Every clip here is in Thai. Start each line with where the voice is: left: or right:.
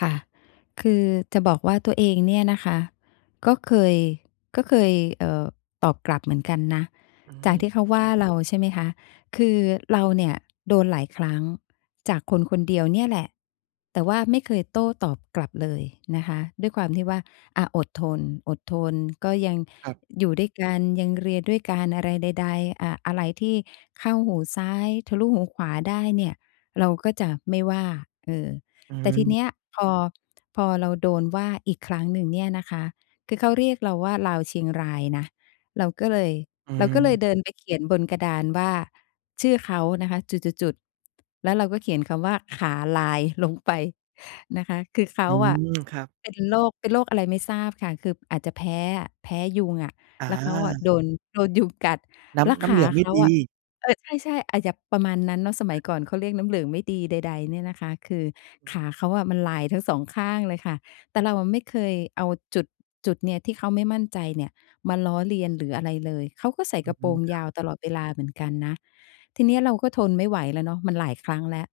left: ค่ะ คือจะบอกว่าตัวเองเนี่ยนะคะ ก็เคย ก็เคย เออ ตอบกลับเหมือนกันนะ
right: อื
left: จาก
right: ม
left: ที่เขาว่าเราใช่ไหมคะ คือเราเนี่ยโดนหลายครั้ง จากคน ๆ เดียวเนี่ยแหละ แต่ว่าไม่เคยโต้ตอบกลับเลยนะคะ ด้วยความที่ว่า อะ อดทน อดทนก็ยัง
right: ครับ
left: อยู่ด้วยกัน ยังเรียนด้วยกัน อะไรใด ๆ อะ อะไรที่เข้าหูซ้ายทะลุหูขวาได้เนี่ย เราก็จะไม่ว่า เออ
right: อื
left: แต่ที
right: ม
left: เนี้ยพอ พอเราโดนว่าอีกครั้งหนึ่งเนี่ยนะคะ คือเขาเรียกเราว่า "ลาวเชียงราย" นะ เราก็เลย
right: อื
left: เราก็เลย
right: ม
left: เดินไปเขียนบนกระดานว่า ชื่อเขานะคะ จุด ๆ ๆ แล้วเราก็เขียนคำว่า "ขาลาย" ลงไปนะคะ คือเข
right: อื
left: าอะ
right: ม ครับ
left: เป็นโรค เป็นโรคอะไรไม่ทราบค่ะ คืออาจจะแพ้อะ แพ้ยุงอะ
right: อ
left: แล้วเขาอะ
right: า
left: โดน โดนยุงกัด
right: น้
left: แล้ว
right: ำ น้
left: ข
right: ำเหล
left: า
right: ืองไม
left: เ
right: ่
left: ขา
right: ด
left: อ
right: ี
left: ะ เออ ใช่ ๆ อาจจะประมาณนั้นเนาะ สมัยก่อนเขาเรียกน้ำเหลือไม่ดี ใด ๆ เนี่ยนะคะ คือขาเขาอะ มันลายทั้งสองข้างเลยค่ะ แต่เราอะไม่เคยเอาจุด จุดเนี้ย ที่เขาไม่มั่นใจเนี่ย มาล้อเลียนหรืออะไรเลย เขาก็ใส่
right: อื
left: กระโปร
right: ม
left: ง
right: คร
left: ย
right: ั
left: า
right: บ
left: วตลอดเวลาเหมือนกันนะ ทีนี้เราก็ทนไม่ไหวแล้วเนาะ มันหลายครั้งแล้ว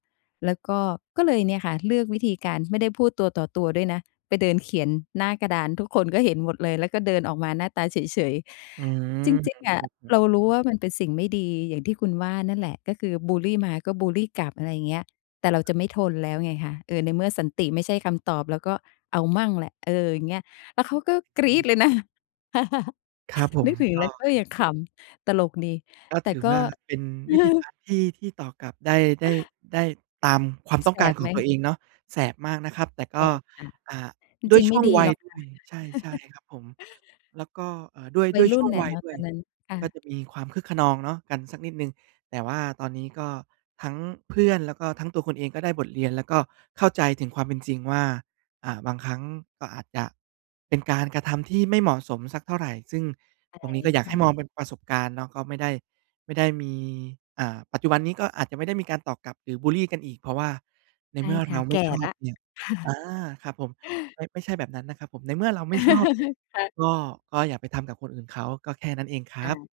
left: แล้วก็ ก็เลยเนี่ยค่ะ เลือกวิธีการไม่ได้พูดตัวต่อตัวด้วยนะ ไปเดินเขียนหน้ากระดาน ทุกคนก็เห็นหมดเลย แล้วก็เดินออกมาหน้าตาเฉย
right: อื
left: ๆ จ
right: ม
left: ริง ๆ อ
right: คร
left: ะ
right: ับผ
left: เรา
right: ม
left: รู้ว่ามันเป็นสิ่งไม่ดีอย่างที่คุณว่านั่นแหละ ก็คือ บุลลี มา ก็ บุลลี กลับ อะไรอย่างเงี้ย แต่เราจะไม่ทนแล้วไงคะ เออ ในเมื่อสันติไม่ใช่คำตอบ เราก็เอามั่งแหละ เออ อย่างเงี้ย แล้วเขาก็กรี๊ดเลยนะ
right: ครับผ
left: น
right: ม
left: ึกถึง
right: ก
left: แล้ว
right: ็
left: ก็ยังขำ ตลกดี
right: ก็
left: แต
right: ถ
left: ่
right: ือ
left: ก
right: ว
left: ็
right: ่าเป็นวิธีการที่ ที่ตอกกลับได้ ได้ ได้ตามความต้อ
left: แส
right: งการ
left: บ
right: ข
left: ไ
right: อ
left: ห
right: ง
left: ม?
right: ตัวเองเนาะ แสบมากนะครับ แต่ก
left: แส
right: ็
left: บค่ะ
right: อา
left: จ
right: ด้ว
left: ร
right: ย
left: ิง ๆ
right: ช
left: ไม
right: ่
left: ่
right: วง
left: ดี
right: วั
left: ห
right: ย
left: รอก
right: ด
left: ค
right: ้ว
left: ่ะ
right: ย ใช่ ๆ ครับผม แล้วก็ อ่า ด้วย
left: ว
right: ด
left: ั
right: ้
left: ย
right: วย
left: รุ
right: ช
left: ่
right: ่
left: น
right: วง
left: น่ะ
right: วั
left: เ
right: ย
left: นาะ
right: ด้
left: ต
right: ว
left: อ
right: ย
left: นนั้น ค่
right: ก็
left: ะ
right: จะมีความคึกคะนองเนาะ กันสักนิดหนึ่ง แต่ว่าตอนนี้ก็ทั้งเพื่อน แล้วก็ทั้งตัวคุณเองก็ได้บทเรียนแล้ว ก็เข้าใจถึงความเป็นจริงว่า อ่า บางครั้งก็อาจจะเป็นการกระทำที่ไม่เหมาะสมสักเท่าไร ซึ่งตรงนี้ก็อย
left: ใ
right: า
left: ช
right: กให
left: ่
right: ้มอง
left: ๆ
right: เป็นประสบการณ์เนาะ ก็ไม่ได้ ไม่ได้มี อ่า ปัจจุบันนี้ก็อาจจะไม่ได้มีการตอกกลับหรือ บุลลี กันอีก เพราะว่าใน
left: ใช
right: เ
left: ่
right: มื่อ
left: ค
right: เร
left: ่ะ
right: า
left: แ
right: ไม
left: ก
right: ่
left: ่
right: ชอ
left: ล
right: บ
left: ะ
right: เนี่ย อา ครับผม ไม่ ไม่ใช่แบบนั้นนะครับผม ในเมื่อเราไม่ชอบเนี่ย
left: ค่ะ
right: ก็ ก็อย่าไปทำกับคนอื่นเขา ก็แค่นั้นเองคร
left: ค่
right: ับ
left: ะ